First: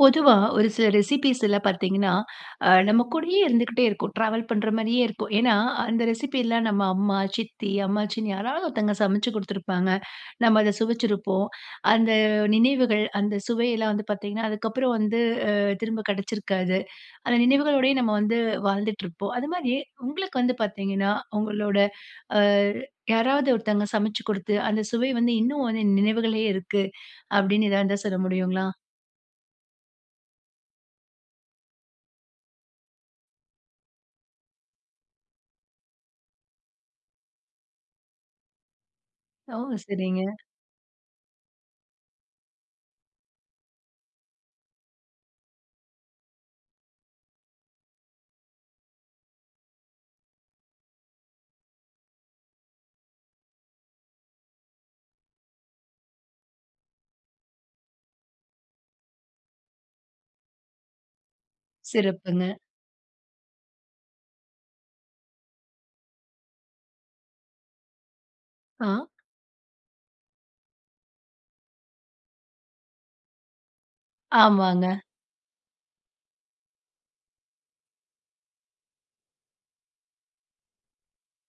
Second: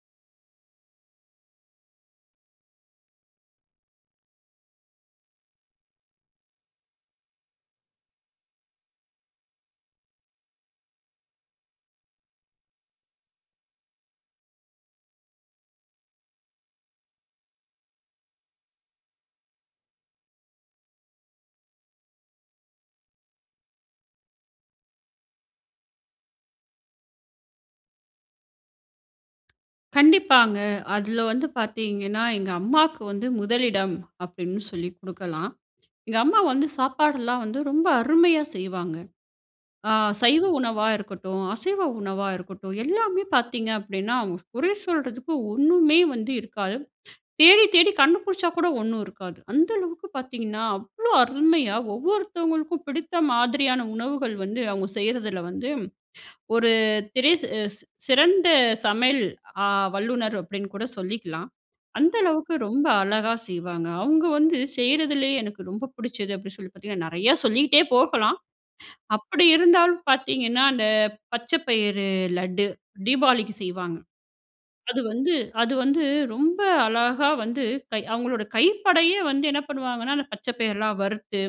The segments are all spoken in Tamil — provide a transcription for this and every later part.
பொதுவா ஒரு சில ரெசிப்பீஸ்ல பாத்தீங்கன்னா, ஆ நம்ம கூடயே இருந்துக்கிட்டே இருக்கும். ட்ராவல் பண்ற மாரியே இருக்கும். ஏன்னா அந்த ரெசிப்பில்லாம் நம்ம அம்மா, சித்தி, அம்மாச்சின்னு யாராவது ஒருத்தவங்க சமைச்சு குடுத்துருப்பாங்க. நம்ம அத சுவைச்சிருப்போம். அந்த நினைவுகள் அந்த சுவையெல்லாம் வந்து பாத்தீங்கன்னா, அதுக்கப்புறம் வந்து அ திரும்ப கிடைச்சிருக்காது. அந்த நினைவுகளோடயே நம்ம வந்து வாழ்ந்துட்டுருப்போம். அது மாரி உங்களுக்கு வந்து பாத்தீங்கன்னா, உங்களோட ஆ யாராவது ஒருத்தவங்க சமைச்சு குடுத்து, அந்த சுவை வந்து இன்னும் வந்து நினைவுகள்லயே இருக்கு. அப்படின்னு எதாவது இருந்தா சொல்ல முடியுங்களா? கண்டிப்பாங்க. அதுல வந்து பாத்தீங்கன்னா, எங்க அம்மாக்கு வந்து முதலிடம் அப்டின்னு சொல்லி குடுக்கலாம். எங்க அம்மா வந்து சாப்பாடுல்லாம் வந்து ரொம்ப அருமையா செய்வாங்க. ஓ! ஆ சரிங்க. சைவ உணவா இருக்கட்டும், அசைவ உணவா இருக்கட்டும், எல்லாமே பார்த்தீங்க அப்டின்னா, அவுங்க குறை சொல்றதுக்கு ஒண்ணுமே வந்து இருக்காது. தேடி தேடி கண்டு புடிச்சா கூட ஒண்ணும் இருக்காது. அந்த அளவுக்கு பாத்தீங்கன்னா, அவ்ளோ அருமையா ஒவ்வொருத்தங்களுக்கும் பிடித்த மாதிரியான உணவுகள் வந்து, அவுங்க செய்யறதுல வந்து, ஒரு திரை சே ஸ் அ சிறந்த சமையல் அ வல்லுநர் அப்டின்னு கூட சொல்லிக்கலாம். அந்த சிறப்புங்க! அளவுக்கு ரொம்ப அழகா செய்வாங்க. அவுங்க வந்து செய்றதிலேயே எனக்கு ரொம்ப புடிச்சது, அப்டி சொல்லி பாத்தீங்கன்னா, நெறையா சொல்லிகிட்டே போகலாம். ஆ. அப்படி இருந்தாலும் பாத்தீங்கன்னா, அந்த பச்ச பயிறு லட்டு, தீபாவளிக்கு செய்வாங்க. ஆமாங்க. அது வந்து அது வந்து ரொம்ப அழகா வந்து கை அவுங்களோட கைப்படயே வந்து என்ன பண்ணுவாங்கன்னா? அந்த பச்சை பயர்லாம் வறுத்து,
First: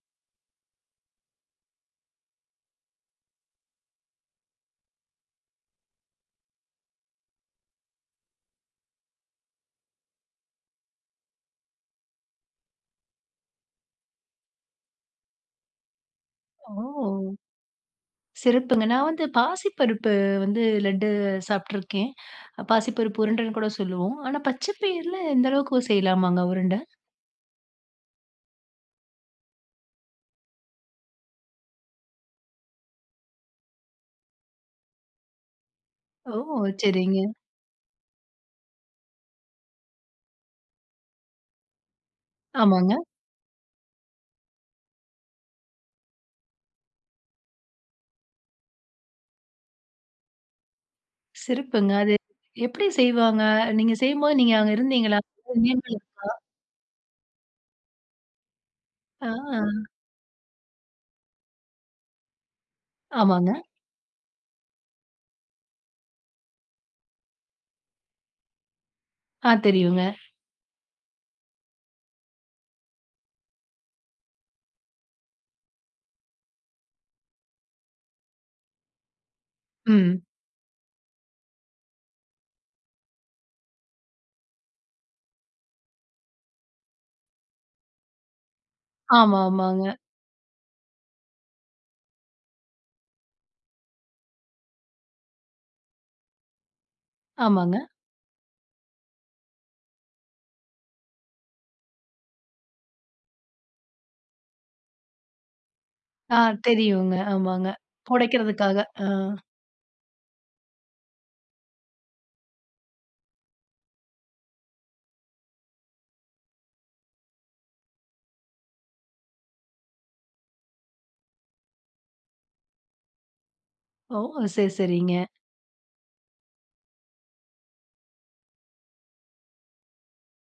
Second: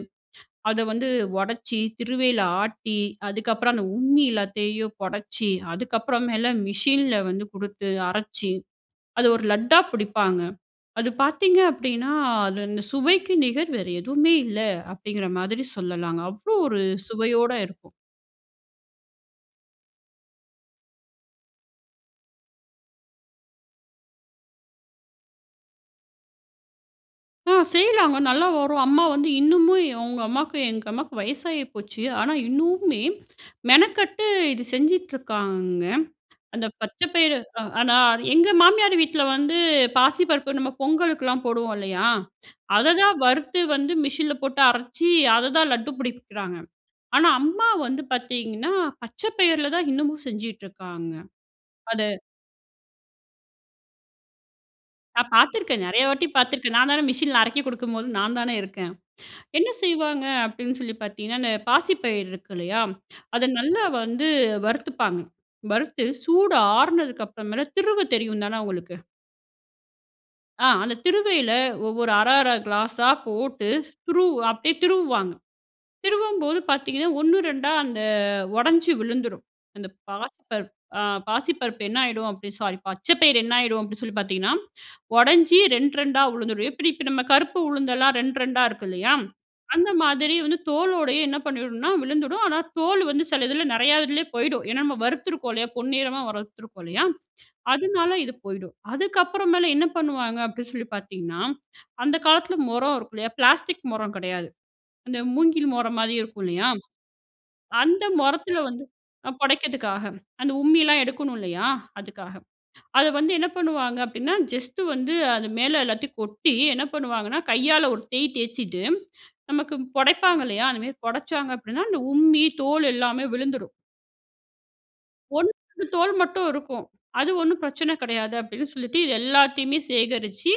அத வந்து ஒடைச்சி திருவையில ஆட்டி, அதுக்கப்பறம் அந்த உம்மி எல்லாத்தையும் பொடச்சு, அதுக்கப்புறமேல மிஷின்ல வந்து குடுத்து அரைச்சு, அத ஒரு லட்டா பிடிப்பாங்க அது பாத்தீங்க அப்படின்னா, அது அந்த சுவைக்கு நிகர் வேற எதுவுமே இல்ல! அப்படிங்குற மாதிரி சொல்லலாங்க. அவ்ளோ ஓ! ஒரு சுவையோட இருக்கும். சிறப்புங்க! நான் வந்து பாசிப்பருப்பு வந்து லட்டு சாப்ட்டுருக்கேன். பாசிப்பருப்பு உருண்டன்னு கூட சொல்லுவோம். ஆனா பச்ச பயிர்ல இந்த அளவுக்கு செய்யலாமாங்க உருண்ட? ஆ. செய்யலாங்க நல்லா வரும். அம்மா வந்து இன்னுமும், ஏ உங்க அம்மாக்கு, எங்க அம்மாக்கு வயசாகி போச்சு, ஆனா இன்னும்மே மெனக்கட்டு இது செஞ்சுட்ருக்காங்க. ஓ! அந்த பச்சை சரிங்க. பயறு, அ ஆனா எங்க மாமியார் வீட்ல வந்து பாசிப்பருப்பு, நம்ம பொங்கலுக்கெல்லாம் போடுவோம் இல்லையா, அதை ஆமாங்க. தான் வறுத்து வந்து மிஷினில போட்டு அரைச்சு, அதைதான் லட்டு பிடிக்குறாங்க. ஆனா அம்மா வந்து பார்த்தீங்கன்னா, பச்சை பயிரில தான் இன்னமும் செஞ்சிட்டுருக்காங்க. சிறப்புங்க. அது அது எப்படி செய்வாங்க? நீங்க செய்யும்போது, நீங்க அங்கே இருந்தீங்களா? நான் பாத்திருக்கேன். நிறையா வாட்டி [unintelligible] பாத்திருக்கேன். நான் தானே மெஷின்ல அரைக்க குடுக்கும்போது, நான் தானே இருக்கேன். ஆ. என்ன செய்வங்க அப்படின்னு சொல்லி பாத்தீங்கன்னா, இந்த பாசிப்பயிர் இருக்கு இல்லையா, அதை ஆமாங்க. நல்ல வந்து வறுத்துப்பாங்க. வறுத்து, சூடு அருனதுக்கு அப்புறம்மேல, திருவ தெரியும் தானே உங்களுக்கு. ஆ. தெரியுங்க. ஆ. அந்த திருவையில ஒவ்வொரு அரை அரை கிளாசா போட்டு திருவ அப்படியே திருவுவாங்க. திருவம்போது பார்த்தீங்கன்னா, ஓண்ணு 2 அந்த உடைஞ்சு விழுந்துடும். அந்த ம். பாசிப்பருப் அ பாசிப்பருப்பு என்னாயிடும், அப்படி சாரி பச்சை பயிர் என்னாயிடும் அப்படின்னு சொல்லி பார்த்தீங்கன்னா, உடைஞ்சு ரெண்ட் 2டா விழுந்துரும். எப்படி இப்ப நம்ம கருப்பு உளுந்தெல்லாம் ரெண்ட் 2டா இருக்கு இல்லையா, ஆமா. ஆமாங்க. அந்த மாதிரி வந்து தோலோடயே என்ன பண்ணிடும்னா விழுந்துடும். ஆனா தோலு வந்து சில இதில நிறையா இதுலயே போயிடும், ஏன்னா நம்ம வறுத்துருக்கோம் இல்லையா, பொன்னிறமா வறுத்துருக்கோம் இல்லையா, ஆமாங்க. அதனால இது போயிடும். அதுக்கப்புற மேல என்ன பண்ணுவாங்க அப்படின்னு சொல்லி பார்த்தீங்கன்னா, அந்த காலத்தில முறம் இருக்கும் இல்லையா, பிளாஸ்டிக் முறம் கிடையாது, அந்த மூங்கில் முறம் மாதிரி ஆ. இருக்கும் இல்லையா? தெரியுங்க. ஆமாங்க. அந்த முறத்தில புடைக்கிறதுக்காக. வந்து அ. அ புடைக்கிறதுக்காக அந்த உம்மி எல்லாம் எடுக்கணும் இல்லையா, அதுக்காக அதை வந்து என்ன பண்ணுவாங்க அப்படின்னா, ஜஸ்ட் வந்து அது மேல எல்லாத்தையும் கொட்டி, என்ன பண்ணுவாங்கன்னா, கையால ஒரு தேய் தேய்ச்சுட்டு, நமக்கு புடைப்பாங்க இல்லையா, அது மாதிரி புடைச்சாங்க அப்படின்னா, அந்த உம்மி தோல் எல்லாமே விழுந்துடும். ஓ! சரி, சரிங்க. ஒன் [unintelligible] தோல் மட்டும் இருக்கும். அது ஒண்ணும் பிரச்சனை கிடையாது, அப்படின்னு சொல்லிட்டு, இது எல்லாத்தையுமே சேகரிச்சு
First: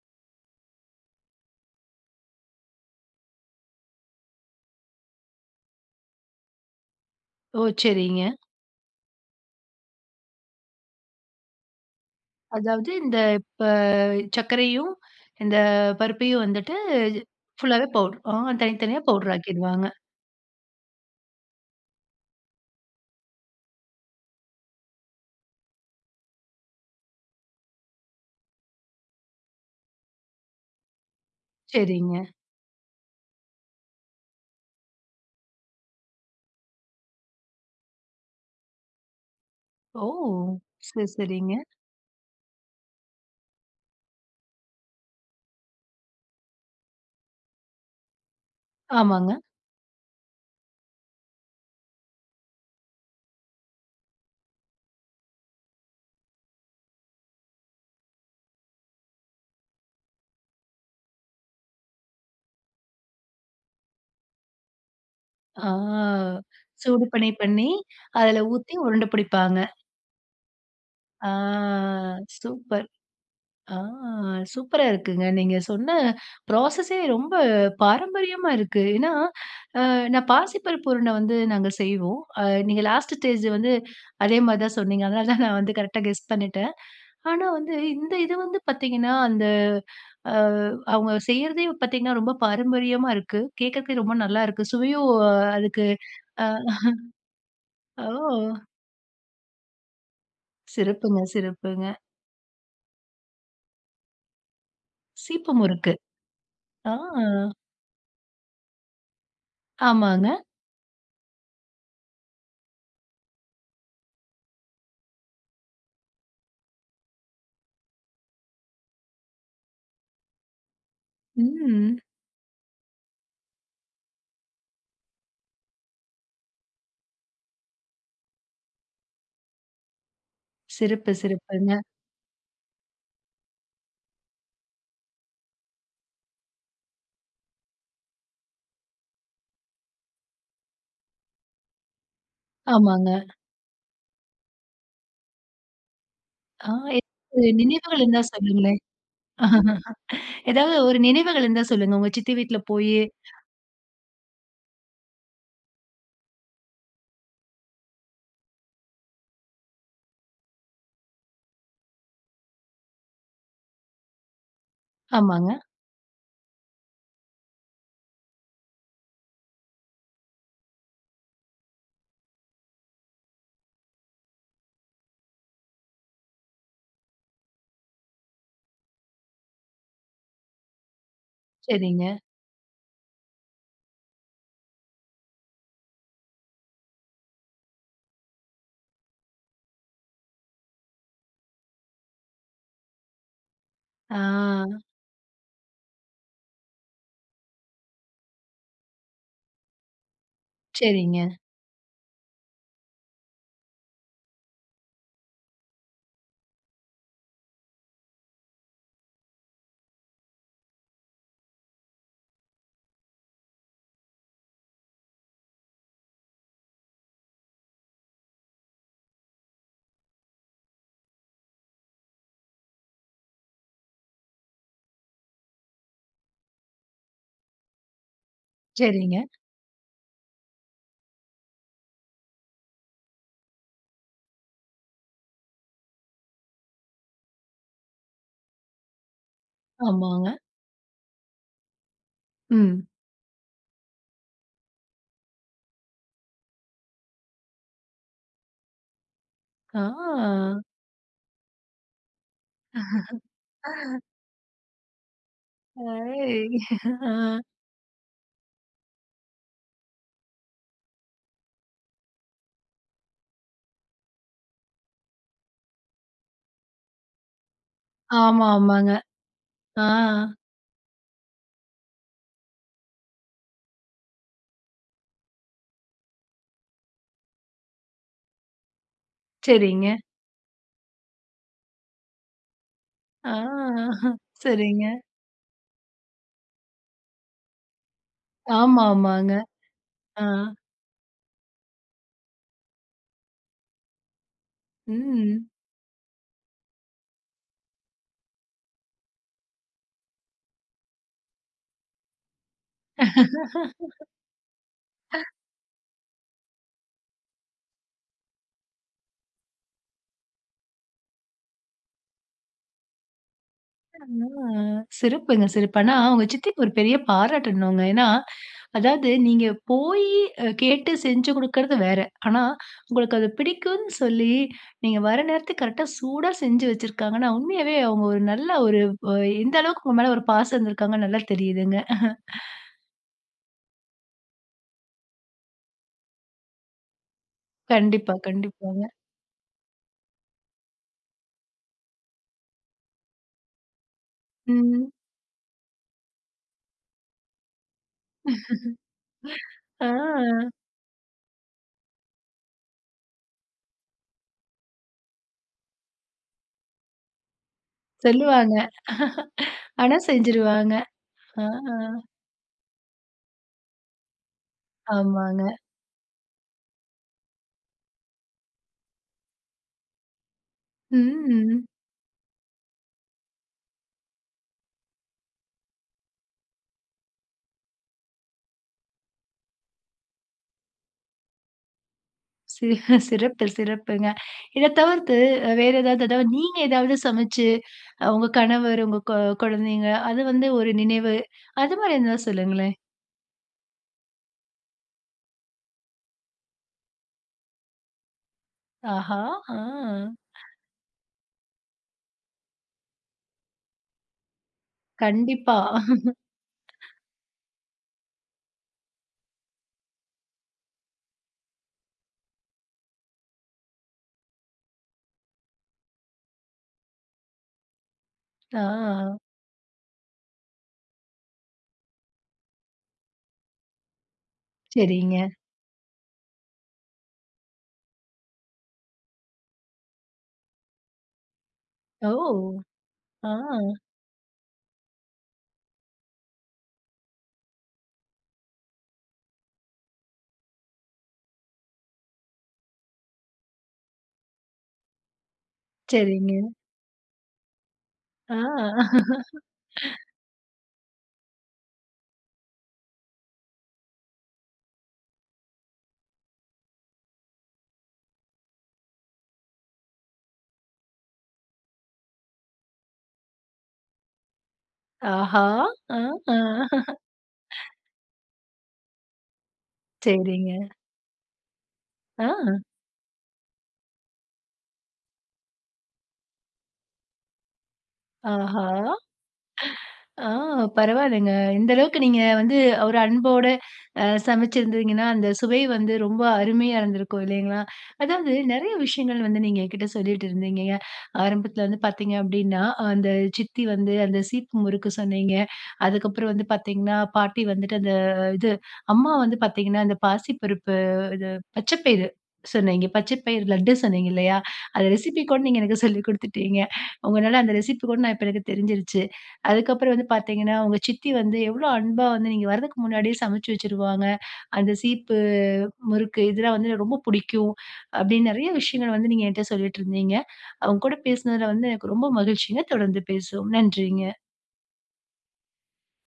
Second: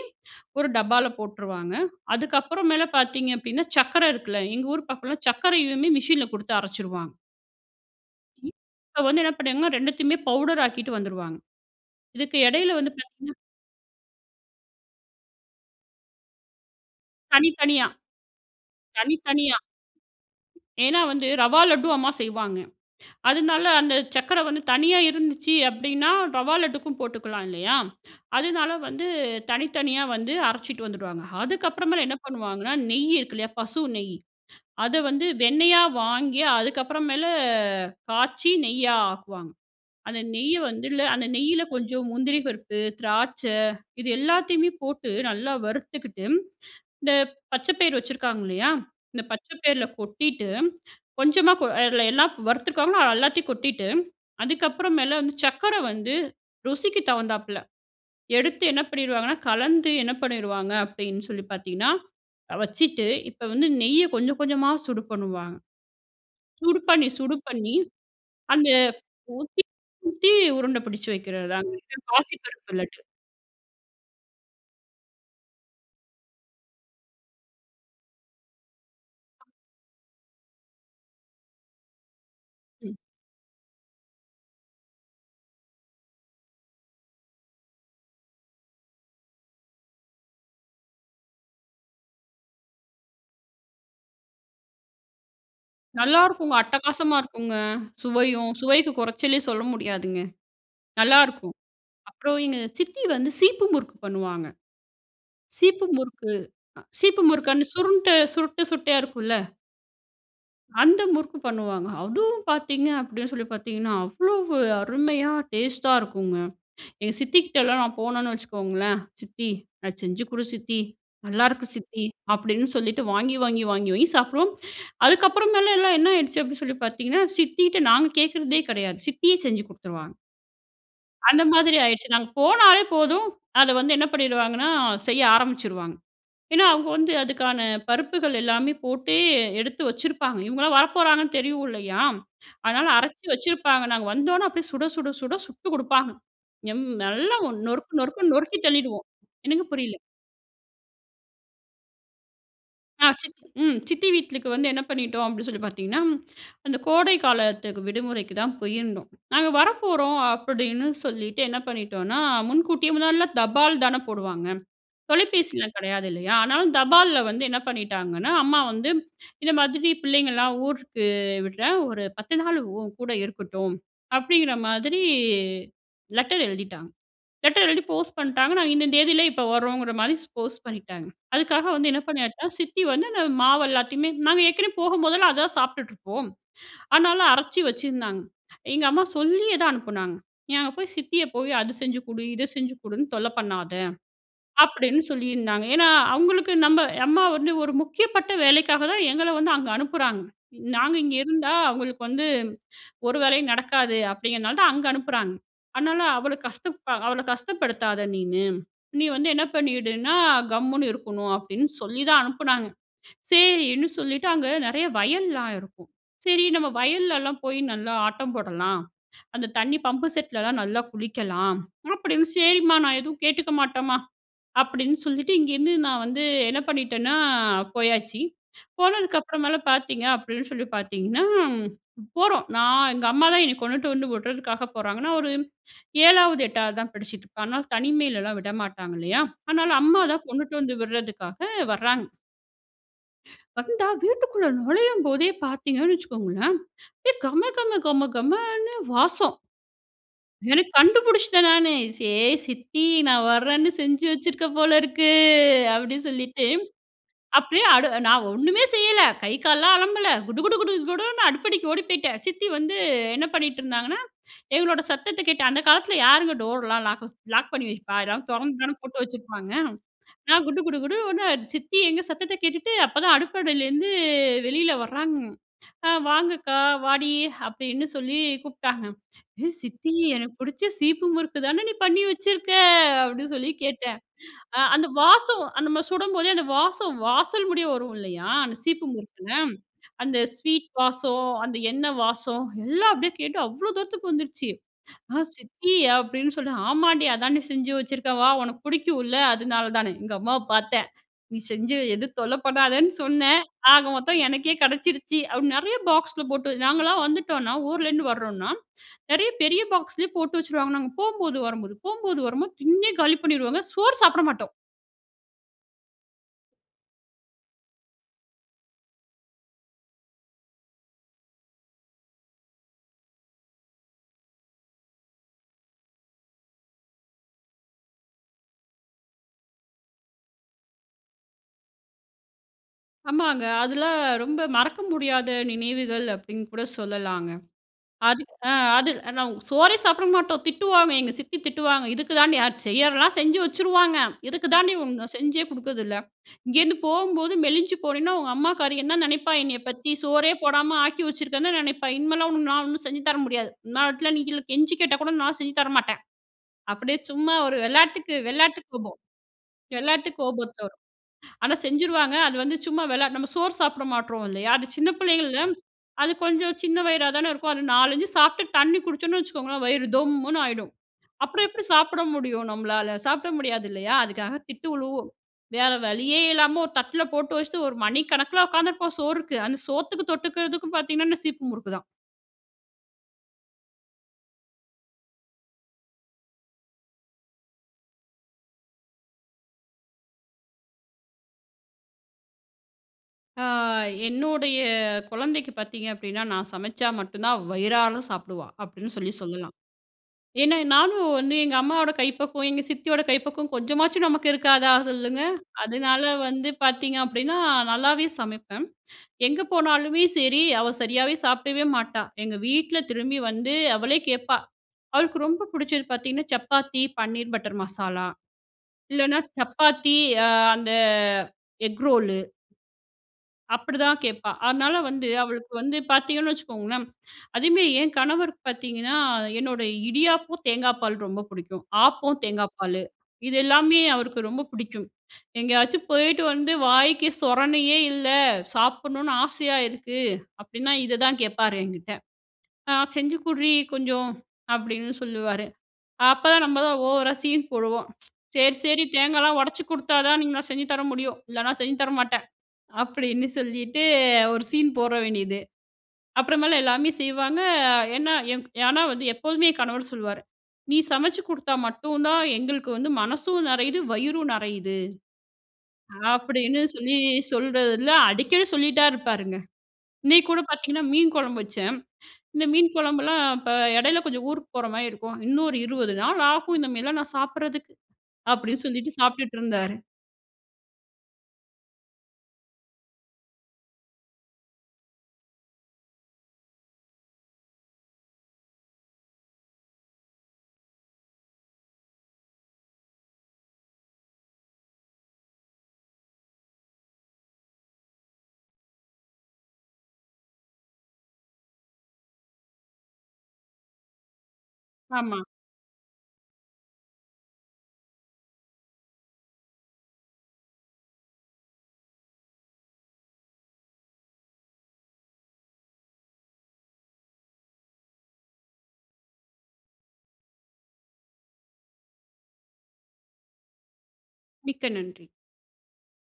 ஒரு டப்பால போட்டுருவாங்க. அதுக்கப்புறம் மேலே பார்த்தீங்க அப்படின்னா, சர்க்கரை இருக்குல்ல, எங்க ஊர் பக்கத்தில சர்க்கரையுமே மெஷினில கொடுத்து அரைச்சுடுவாங்க. ஓ! சரிங்க. ம், இப்ப வந்து என்ன பண்ணாங்கன்னா 2த்தையுமே பவுடர் ஆக்கிட்டு வந்துருவாங்க, இதுக்கு இடையில அதாவது வந்து இந்த பார்த்தீங்கன்னா இப்ப சர்க்கரையும், இந்த பருப்பையும் வந்துட்டு, தனித்தனியா. ஃபுல்லாவே பவுடர், அ தனித்தனியா பவுடர் தனித்தனியா. ஆக்கிடுவாங்க. ஏன்னா வந்து ரவா லட்டு அம்மா செய்வாங்க, அதனால அந்த சர்க்கரை வந்து தனியா இருந்துச்சு அப்படின்னா, ரவா லட்டுக்கும் போட்டுக்கலாம் இல்லையா? அதனால வந்து தனித்தனியா வந்து அரைச்சிட்டு வந்துடுவாங்க. அதுக்கப்புறமேல் என்ன சரிங்க. பண்ணுவாங்கன்னா, நெய் இருக்கு இல்லையா, பசு நெய், அதை வந்து வெண்ணெயா வாங்கி அதுக்கப்புற மேல காய்ச்சி நெய்யா ஆக்குவாங்க. ஓ! அந்த நெய்யை வந்து இல்ல சரி, அந்த சரிங்க. நெய்யில கொஞ்சம் முந்திரி பருப்பு, திராட்சை இது எல்லாத்தையுமே போட்டு, நல்லா வறுத்துகிட்டு, இந்த பச்சை பயிர் வச்சுருக்காங்க இல்லையா, இந்த ஆமாங்க. பச்சை பயிரில கொட்டிட்டு, கொஞ்சமா அதில எல்லாம் வறுத்துருக்காங்கன்னா எல்லாத்தையும் கொட்டிட்டு, அதுக்கப்புறம் மேல வந்து சர்க்கரை வந்து ருசிக்குத் தகுந்தாப்புல, எடுத்து என்ன பண்ணிடுவாங்கன்னா, கலந்து என்ன பண்ணிடுவாங்க அப்படின்னு சொல்லி பார்த்தீங்கன்னா, வச்சுட்டு இப்போ வந்து நெய்யை கொஞ்சம் கொஞ்சமா சூடு பண்ணுவாங்க. ஆ சூடு பண்ணி, சூடுப்பண்ணி, சூடு பண்ணி, பண்ணி, அதில அந்த ஊத்தி உருண்டை பிடிப்பாங்க. ஊத்தி, ஊத்தி உருண்டை பிடிச்சு ஆ! வைக்கிறதுதாங்க, இந்த பாசிப்பருப்பு சூப்பர். லட்டு. ஆ! சூப்பரா இருக்குங்க, நீங்க சொன்ன ப்ராசஸே ரொம்ப பாரம்பரியமா இருக்கு. ஏன்னா, நான் பாசிப்பருப்பு உருண்ட வந்து நாங்க செய்வோம், அ நீங்க ம். லாஸ்ட்டு ஸ்டேஜ் வந்து அதேமாதிரி தான் சொன்னீங்க, அதனால தான் நான் வந்து கரெக்ட்டா கெஸ் பண்ணிட்டேன், ஆனா வந்து இந்த இது வந்து பார்த்தீங்கன்னா, அந்த அவங்க செய்றதையும் பார்த்தீங்கன்னா, ரொம்ப பாரம்பரியமா இருக்கு, கேட்கறதுக்கே ரொம்ப நல்லாருக்கு, சுவையும் அதுக்கு அ. நல்லாருக்குங்க அட்டகாசமா இருக்குங்க, ஓ! சுவையும். சுவைக்கு குறைச்சலே சொல்ல முடியாதுங்க, சிறப்புங்க, நல்லாருக்கும். சிறப்புங்க. அப்புறம் எங்க சித்தி வந்து சீப்பு முறுக்கு பண்ணுவாங்க. சீப்பு சீப்பு முறுக்கு. முறுக்கு, ஆ. சீப்பு முறுக்கு அந்த சுருண்டு, சுருட்ட சுட்டையா இருக்கும்ல ஆமாங்க. அந்த முறுக்கு பண்ணுவாங்க, அதுவும் பார்த்தீங்க அப்படின்னு சொல்லி பார்த்தீங்கன்னா, அவ்வளவு அருமையா டேஸ்ட்டா இருக்குங்க, எங்க சித்திகிட்டலாம் நான் போனேன்னு வச்சுக்கோங்களேன், "சித்தி! அத செஞ்சு கொடு சித்தி. நல்லாருக்கு ம். சித்தி." அப்படின்னு சொல்லிட்டு வாங்கி, வாங்கி, வாங்கி, வாங்கி சாப்பிடுவோம், அதுக்கப்புறமேல எல்லாம் என்ன ஆயிடுச்சு அப்படின்னு சொல்லி பார்த்தீங்கன்னா, சித்திகிட்ட நாங்க கேட்கிறதே கிடையாது, சித்தியே செஞ்சு கொடுத்துருவாங்க. சிறப்பு! அந்த மாதிரி சிறப்புங்க! ஆயிடுச்சு. நாங்க போனாலே போதும், அத வந்து என்ன பண்ணீடுவாங்கன்னா? செய்ய ஆரம்பிச்சுவாங்க. ஏனா, அவங்க வந்து அதுக்கான பருப்புகள் எல்லாமே போட்டு எடுத்து வச்சிருப்பாங்க, இவங்களலாம் வரப்போறாங்கன்னு தெரியும் இல்லையா? அதனால, ஆமாங்க. அரைச்சி வச்சிருப்பாங்க, நாங்க வந்தோனே, அப்டியே சுட சுட சுட சுட்டு கொடுப்பாங்க. ஆ! எம் நல்லா எப்போ நொறுக்கு நினைவுகள் இருந்தா நொறுக்கு நொறுக்கி சொல்லுங்களேன்? தள்ளீடுவோம். என்னங்க புரியல. எதாவது ஒரு நினைவுகள் இருந்தா சொல்லுங்க, உங்க சித்தி வீட்ல போயி அ சித்தி ம் சித்தி வீட்லுக்கு வந்து என்ன பண்ணிட்டோம் அப்டி சொல்லி பார்த்தீங்கன்னா, அந்த கோடை காலத்துக்கு விடுமுறைக்கு தான் போயிருந்தோம். நாங்க வரப்போறோம் அப்டின்னு சொல்லிட்டு என்ன பண்ணிட்டோனா, முன்கூட்டியே முன்னாடிலாம் தபால் தானே போடுவாங்க. ஆமாங்க. தொலைபேசிலாம் கிடையாது இல்லையா? ஆனாலும் தபால்ல வந்து என்ன பண்ணீட்டாங்கன்னா, அம்மா வந்து இந்த மாதிரி பிள்ளைங்கலாம் ஊருக்கு விடுறேன், ஒரு பத்து நாள் உன்கூட இருக்கட்டும், அப்டிங்கிற மாதிரி லெட்டர் எழுதிட்டாங்க. லெட்டர் எழுதி போஸ்ட் பண்ணிட்டாங்க. நாங்க இந்த தேதியில இப்போ வரோங்கிற மாதிரி ஸ் போஸ்ட் பண்ணிட்டாங்க. அதுக்காக வந்து என்ன சரிங்க. பண்ணியாச்சா, சித்தி வந்து அந்த மாவு எல்லாத்தையுமே, நாங்க ஏற்கனவே போகும்போதெல்லாம் அதுதான் சாப்பிட்டுட்டு இருப்போம். அதனால, அரைச்சி வச்சிருந்தாங்க. எங்க அம்மா சொல்லியே தான் அனுப்பினாங்க, "நீ அங்க போய் சித்திய போய் அது செஞ்சு கொடு, இத செஞ்சு கொடுன்னு தொல்ல பண்ணாத!" ஆ! அப்டின்னு சொல்லியிருந்தாங்க. ஏனா, அவங்களுக்கு நம்ம அம்மா வந்து ஒரு முக்கியப்பட்ட வேலைக்காக தான் எங்கள வந்து அங்க அனுப்புறாங்க. நாங்க இங்க சரிங்க. இருந்தா, அவங்களுக்கு வந்து ஒரு வேலையும் நடக்காது அப்டிங்கிறனால தான் அங்க அனுப்புறாங்க. அதனால, "அவள கஷ்ட அவள கஷ்டப்படுத்தாத நீனு. நீ வந்து என்ன பண்ணிடுனா, கம்முனு இருக்கணும்" அப்டின்னு சொல்லி தான் அனுப்புனாங்க. சேரின்னு சொல்லிட்டு, அங்க நெறைய வயல்லாம் இருக்கும். சரி நம்ம வயல்லலாம் போய் நல்லா ஆட்டம் போடலாம். அந்த தண்ணி பம்பு செட்லலாம் நல்லா குளிக்கலாம். அப்டின்னு, "சேரிம்மா! நான் எதுவும் கேட்டுக்க மாட்டேன்மா." அப்டின்னு சொல்லிட்டு இங்கேருந்து நான் வந்து என்ன பண்ணிட்டேனா, போயாச்சு. சரிங்க. போனதுக்கு அப்புறமேலாம் பார்த்தீங்க அப்டின்னு சொல்லி பார்த்தீங்கன்னா, போறோம் நான் எங்க அம்மாதான் என்ன கொண்டுட்டு வந்து விடுறதுக்காக போறாங்க. நான் ஒரு 7, 8 தான் படிச்சிட்டுருப்பேன், அதனால தனிமையிலலாம் விடமாட்டாங்க இல்லையா? அதனால அம்மா தான் ஆமாங்க. கொண்டுட்டு வந்து விடுறதுக்காக வர்ராங்க. ம். வந்தா, வீட்டுக்குள்ள நுழையும் போதே பார்த்தீங்கன்னு வச்சுக்கோங்களேன், ஏ கம கம கம கமன்னு வாசம். ஆ. எனக்கு கண்டுபுடிச்சுட்டேன் நானே, "சே! சித்தி நா வரேன்னு செஞ்சு வச்சுருக்க போல இருக்கு." அப்படீன்னு சொல்லிட்டு ஹேய்! அ. அப்படியே அடு நான் ஒண்ணுமே செய்யல. கை, கால்லலாம் அலம்பல. குடு குடு குடு குடுன்னு அடுப்படிக்கு ஓடி போய்ட்டேன். சித்தி வந்து என்ன பண்ணீட்டுருந்தாங்கன்னா, எங்களோட சத்தத்த கேட்டு அந்த காலத்தில யாருங்க டோர்லாம் லாக்கூஸ் லாக் பண்ணி வைப்பா? எல்லாரும் ஆமா, தொறந்து தான ஆமாங்க. போட்டு வச்சிருப்பாங்க. ஆ. நான் குடு குடு குடுன்னு ஒடுனேன், சித்தி எங்க சத்தத்த கேட்டுட்டு, அப்பதான் அடுப்படியிலேருந்து வெளியில வராங்க. "ஆ! வாங்க அக்கா, வாடி" அப்படீன்னு சொல்லி கூப்ட்டாங்க. "ஏ சரிங்க. சித்தி! எனக்கு புடிச்ச சீப்பு முறுக்கு தான நீ பண்ணி வச்சுருக்க?" ஆ. அப்படீன்னு சொல்லி கேட்டேன். அ சரிங்க. அந்த வாசம் அந்த மாரி சுடும்போதே அந்த வாசம், வாசல் முடிய வரும் இல்லையா? அந்த ஆமா, சீப்பு முறுக்குல. ஆமாங்க. அந்த ஆ. ஸ்வீட் வாசம், அந்த எண்ணெய் வாசம். எல்லாம் அப்படியே கேட்டு, அவ்வளோ தூரத்துக்கு வந்துடுச்சு. "ஆ! ம். சித்தி!" அப்படீன்னு சொல்றேன், ஆமாண்டி, அதான்டி செஞ்சு வச்சுருக்கேன். வா! உனக்கு புடிக்கும் இல்ல. அதனால தான்னு. எங்க அம்மாவ பார்த்தேன். "நீ செஞ்சு எது தொல்ல பண்ணாதன்னு சொன்னேன். ஆக மொத்தம் எனக்கே கெடைச்சிருச்சு." அப்படி. நெறைய பாக்ஸ்ல போட்டு நாங்கலாம் வந்துட்டோம்னா, ஊர்லேருந்து வரோம்னா, நெறைய பெரிய பாக்ஸ்லயே போட்டு வச்சுடுவாங்க. நாங்க போகும்போது, வரும்போது ,போகும்போது, வரும்போது, திண்ணே காலி பண்ணீருவோங்க. சோறு ஆ. சாப்ட மாட்டோம். சிறப்புங்க! சிறப்பு! ஆனா, உங்க சித்திக்கு ஒரு பெரிய பாராட்டணும்ங்க. ஏன்னா? அதாவது நீங்க போயி அ கேட்டு, செஞ்சு குடுக்குறது வேற. ஆனா, உங்களுக்கு அது பிடிக்கும்னு சொல்லி, நீங்க வர நேரத்துக்கு, கரெக்ட்டா சூடா செஞ்சு வச்சிருக்காங்கன்னா, உண்மையாவே அவங்க ஒரு நல்ல ஒரு அ எந்த அளவுக்கு உங்க மேல ஒரு பாசம் இருந்துருக்காங்கன்னு, நல்லா தெரியுதுங்க. ஆமாங்க அதெல்லாம் ரொம்ப மறக்க முடியாத நினைவுகள் அப்டின்னு கூட சொல்லலாங்க. கண்டிப்பா. அதுக் அ அது கண்டிப்பாங்க. அ நாங் சோறே சாப்ட மாட்டோம். திட்டுவாங்க. எங்க சித்தி திட்டுவாங்க. "இதுக்குதாண்டி" அ செய்யறலாம் செஞ்சு வச்சுருவாங்க. "இதுக்குதாண்டி ம். உன் நா செஞ்சே குடுக்குறதுல்ல. இங்கேருந்து போம்போது மெலிஞ்சு போனன்னா, உங்க அம்மாக்காரி என்னா நினைப்பா என்னைய ஆ. பத்தி? சோறே போடாம ஆக்கி வச்சுருக்கன்ல நெனைப்பா, இனிமேலாம் உனக்கு நான் ஒண்ணும் செஞ்சு தர முடியாது. என்னா ஆகட்ன்னாலும் நீங் எல்லா கெஞ்சி கேட்டா கூட நான் செஞ்சு தரமாட்டேன்"அப்டியே சும்மா ஒரு வெளாட்டுக்கு, சொல்லுவாங்க. வெளாட்டு கோபம், ஆனா, வெளாட்டு கோபத்துல செஞ்சுருவாங்க. வரும். ஆ! ஆனா செஞ்சுருவாங்க. அது வந்து சும்மா வெளா நம்ம சோறு சாப்பிட மாட்றோம் இல்லையா? அது சின்ன பிள்ளைங்கள்ல, ஆமாங்க. அது கொஞ்சம் சின்ன வயிறா தானே இருக்கும். அது 4,5 சாப்ட்டு தண்ணி குடிச்சோம்ன்னு வச்சுக்கோங்களேன், வயிறு தொம்முன்னு ஆயிடும். அப்புறம் எப்டி ம். சாப்ட முடியும் நம்பளால? சாப்பிட முடியாது இல்லையா! அதுக்காக திட்டு விழுவும். வேற வழியே இல்லாமல ஒரு தட்ல போட்டு வச்சுட்டு 1 மணிக்கணக்கில உக்காந்துருப்போம். சோறுக்கு, அந்த சோத்துக்கு தொட்டுக்கிறதுக்கு பாத்தீங்கன்னானா சீப்பு முருக்கு தான். சி சிறப்பு சிறப்புங்க. இத தவிர்த்து அ வேற ஏதாவது அதாவது நீங்க ஏதாவது சமச்சு, அ உங்க கணவர் உங்க கொ கொழந்தைங்க அது வந்து ஒரு நினைவு? அது மாரி எதனா சொல்லுங்களேன். ஆ, என்னுடைய குழந்தைக்கு பாத்தீங்க அப்படின்னா நான் சமைச்சா மட்டும் தான் வயிறார சாப்புடுவா, அப்படின்னு சொல்லி ஆஹா! சொல்லலாம். ஆ. ஏன்னா நானும் வந்து எங்க அம்மாவோட கைப்பக்குவம், எங்க சித்தியோட கைப்பக்குவம் கொஞ்சமாச்சும் நமக்கு இருக்காதா சொல்லுங்க. கண்டிப்பா. அதனால வந்து பாத்தீங்க அப்படின்னா நல்லாவே சமைப்பேன். எங்க போனாலுமே சரி அவ சரியாவே சாப்பிடவே மாட்டா எங்க வீட்ல திரும்பி வந்து அவளே கேட்பா அவளுக்கு ரொம்ப பிடிச்சது பாத்திங்கன்னா சப்பாத்தி பன்னீர் பட்டர் மசாலா, ஆ. இல்லனா சப்பாத்தி அந்த எக் ரோலு அப்படிதான் கேட்பா. அதனால வந்து சரிங்க. அவளுக்கு வந்து பாத்தீங்கன்னு வச்சுக்கோங்களேன் அதேமேரி என் கணவருக்கு பாத்திங்கன்னா என்னோட இடியாப்பம் தேங்காய் பால் ரொம்ப பிடிக்கும், ஓ! ஆப்பம் தேங்காய் பாலு, இது ஆ! எல்லாமே அவருக்கு ரொம்ப பிடிக்கும். எங்கேயாச்சும் போயிட்டு வந்து வாய்க்கு சொரணையே இல்லை சாப்புடன்னும் ஆசையா இருக்கு அப்படின்னா இத தான் கேட்பாரு என்கிட்ட. ஹ "செஞ்சுகுற்றி கொஞ்சம்" அப்படின்னு சொல்லுவாரு. அப்பதான் சரிங்க. நம்ம தான் ஓவரா சீன் போடுவோம், ஆ! "சரி, சரி தேங்காலா ஒடச்சி கொடுத்தா தான் என்னால செஞ்சு தர முடியும் இல்லைனா செஞ்சு தர மாட்டேன்."அப்படின்னு சொல்லிட்டு ஒரு சீன் போட வேண்டியது. அப்புறமேல் எல்லாமே செய்வாங்க, ஏன்னா ஏன்னா வந்து எப்போதுமே என் கணவர் சொல்லுவாரு, "நீ சமைச்சு கொடுத்தா மட்டும் தான் எங்களுக்கு வந்து மனசும் நெறையுது, வயிறும் நெறையுது." ஆஹா! ஆ! அப்படின்னு சொல்லி சொல்றதுல அடிக்கடி சொல்லிட்டே இருப்பாருங்க. இன்னைக்கு கூட சரிங்க. பாத்திங்கன்னா மீன் குழம்பு வச்சேன் இந்த ஆ! மீன் குழம்புலாம் இப்ப இடையில கொஞ்சம் ஊருக்கு போற மாரி இருக்கும், "இன்னும் ஒரு 20 நாள் ஆகும் இந்த மேரிலாம் நான் சாப்பிடுறதுக்கு," ஆஹ! அப்படின்னு சொல்லிட்டு சாப்புட்டுட்டு இருந்தாரு. ஆ பரவால்லங்க. இந்த அளவுக்கு நீங்க வந்து ஒரு அன்போட அ சமைச்சிருந்தீங்கன்னா அந்த சுவை வந்து ரொம்ப அருமையா இருந்திருக்கும் இல்லைங்களா. அதாவது நெறைய விஷயங்கள் வந்து நீங்க என்கிட்ட சொல்லீட்டுருந்திங்கங்க, ஆரம்பத்துல வந்து பாத்தீங்க அப்படின்னா அந்த சித்தி வந்து அந்த சீப்பு முறுக்கு சொன்னீங்க, அதுக்கப்புறம் வந்து பார்த்தீங்கன்னா பாட்டி வந்துட்டு அந்த இது, அம்மா வந்து பாத்தீங்கன்னா அந்த பாசிப்பருப்பு இது பச்ச பயிறு சொன்னீங்க பச்ச பயிரு லட்டு சொன்னீங்க இல்லையா, அந்த ஆமா. ரெசிப்பி கூட நீங்க எனக்கு சொல்லி கொடுத்துட்டீங்க உங்களால அந்த ரெசிப்பி கூட நான் இப்ப எனக்கு தெரிஞ்சிடுச்சு. அதுக்கப்புறம் வந்து பாத்தீங்கன்னா உங்க சித்தி வந்து எவ்வளோ அன்பா வந்து நீங்க வரர்துக்கு முன்னாடியே சமைச்சு வச்சுருவாங்க, அந்த சீப்பு முறுக்கு இதெல்லாம் வந்து எனக்கு ரொம்ப பிடிக்கும் அப்படின்னு நிறைய விஷயங்கள் வந்து நீங்க என்கிட்ட சொல்லிட்ருந்திங்க, உங்க கூட பேசினதுல வந்து எனக்கு ரொம்ப மகிழ்ச்சிங்க தொடர்ந்து பேசுவோம், நன்றிங்க. மிக்க நன்றி.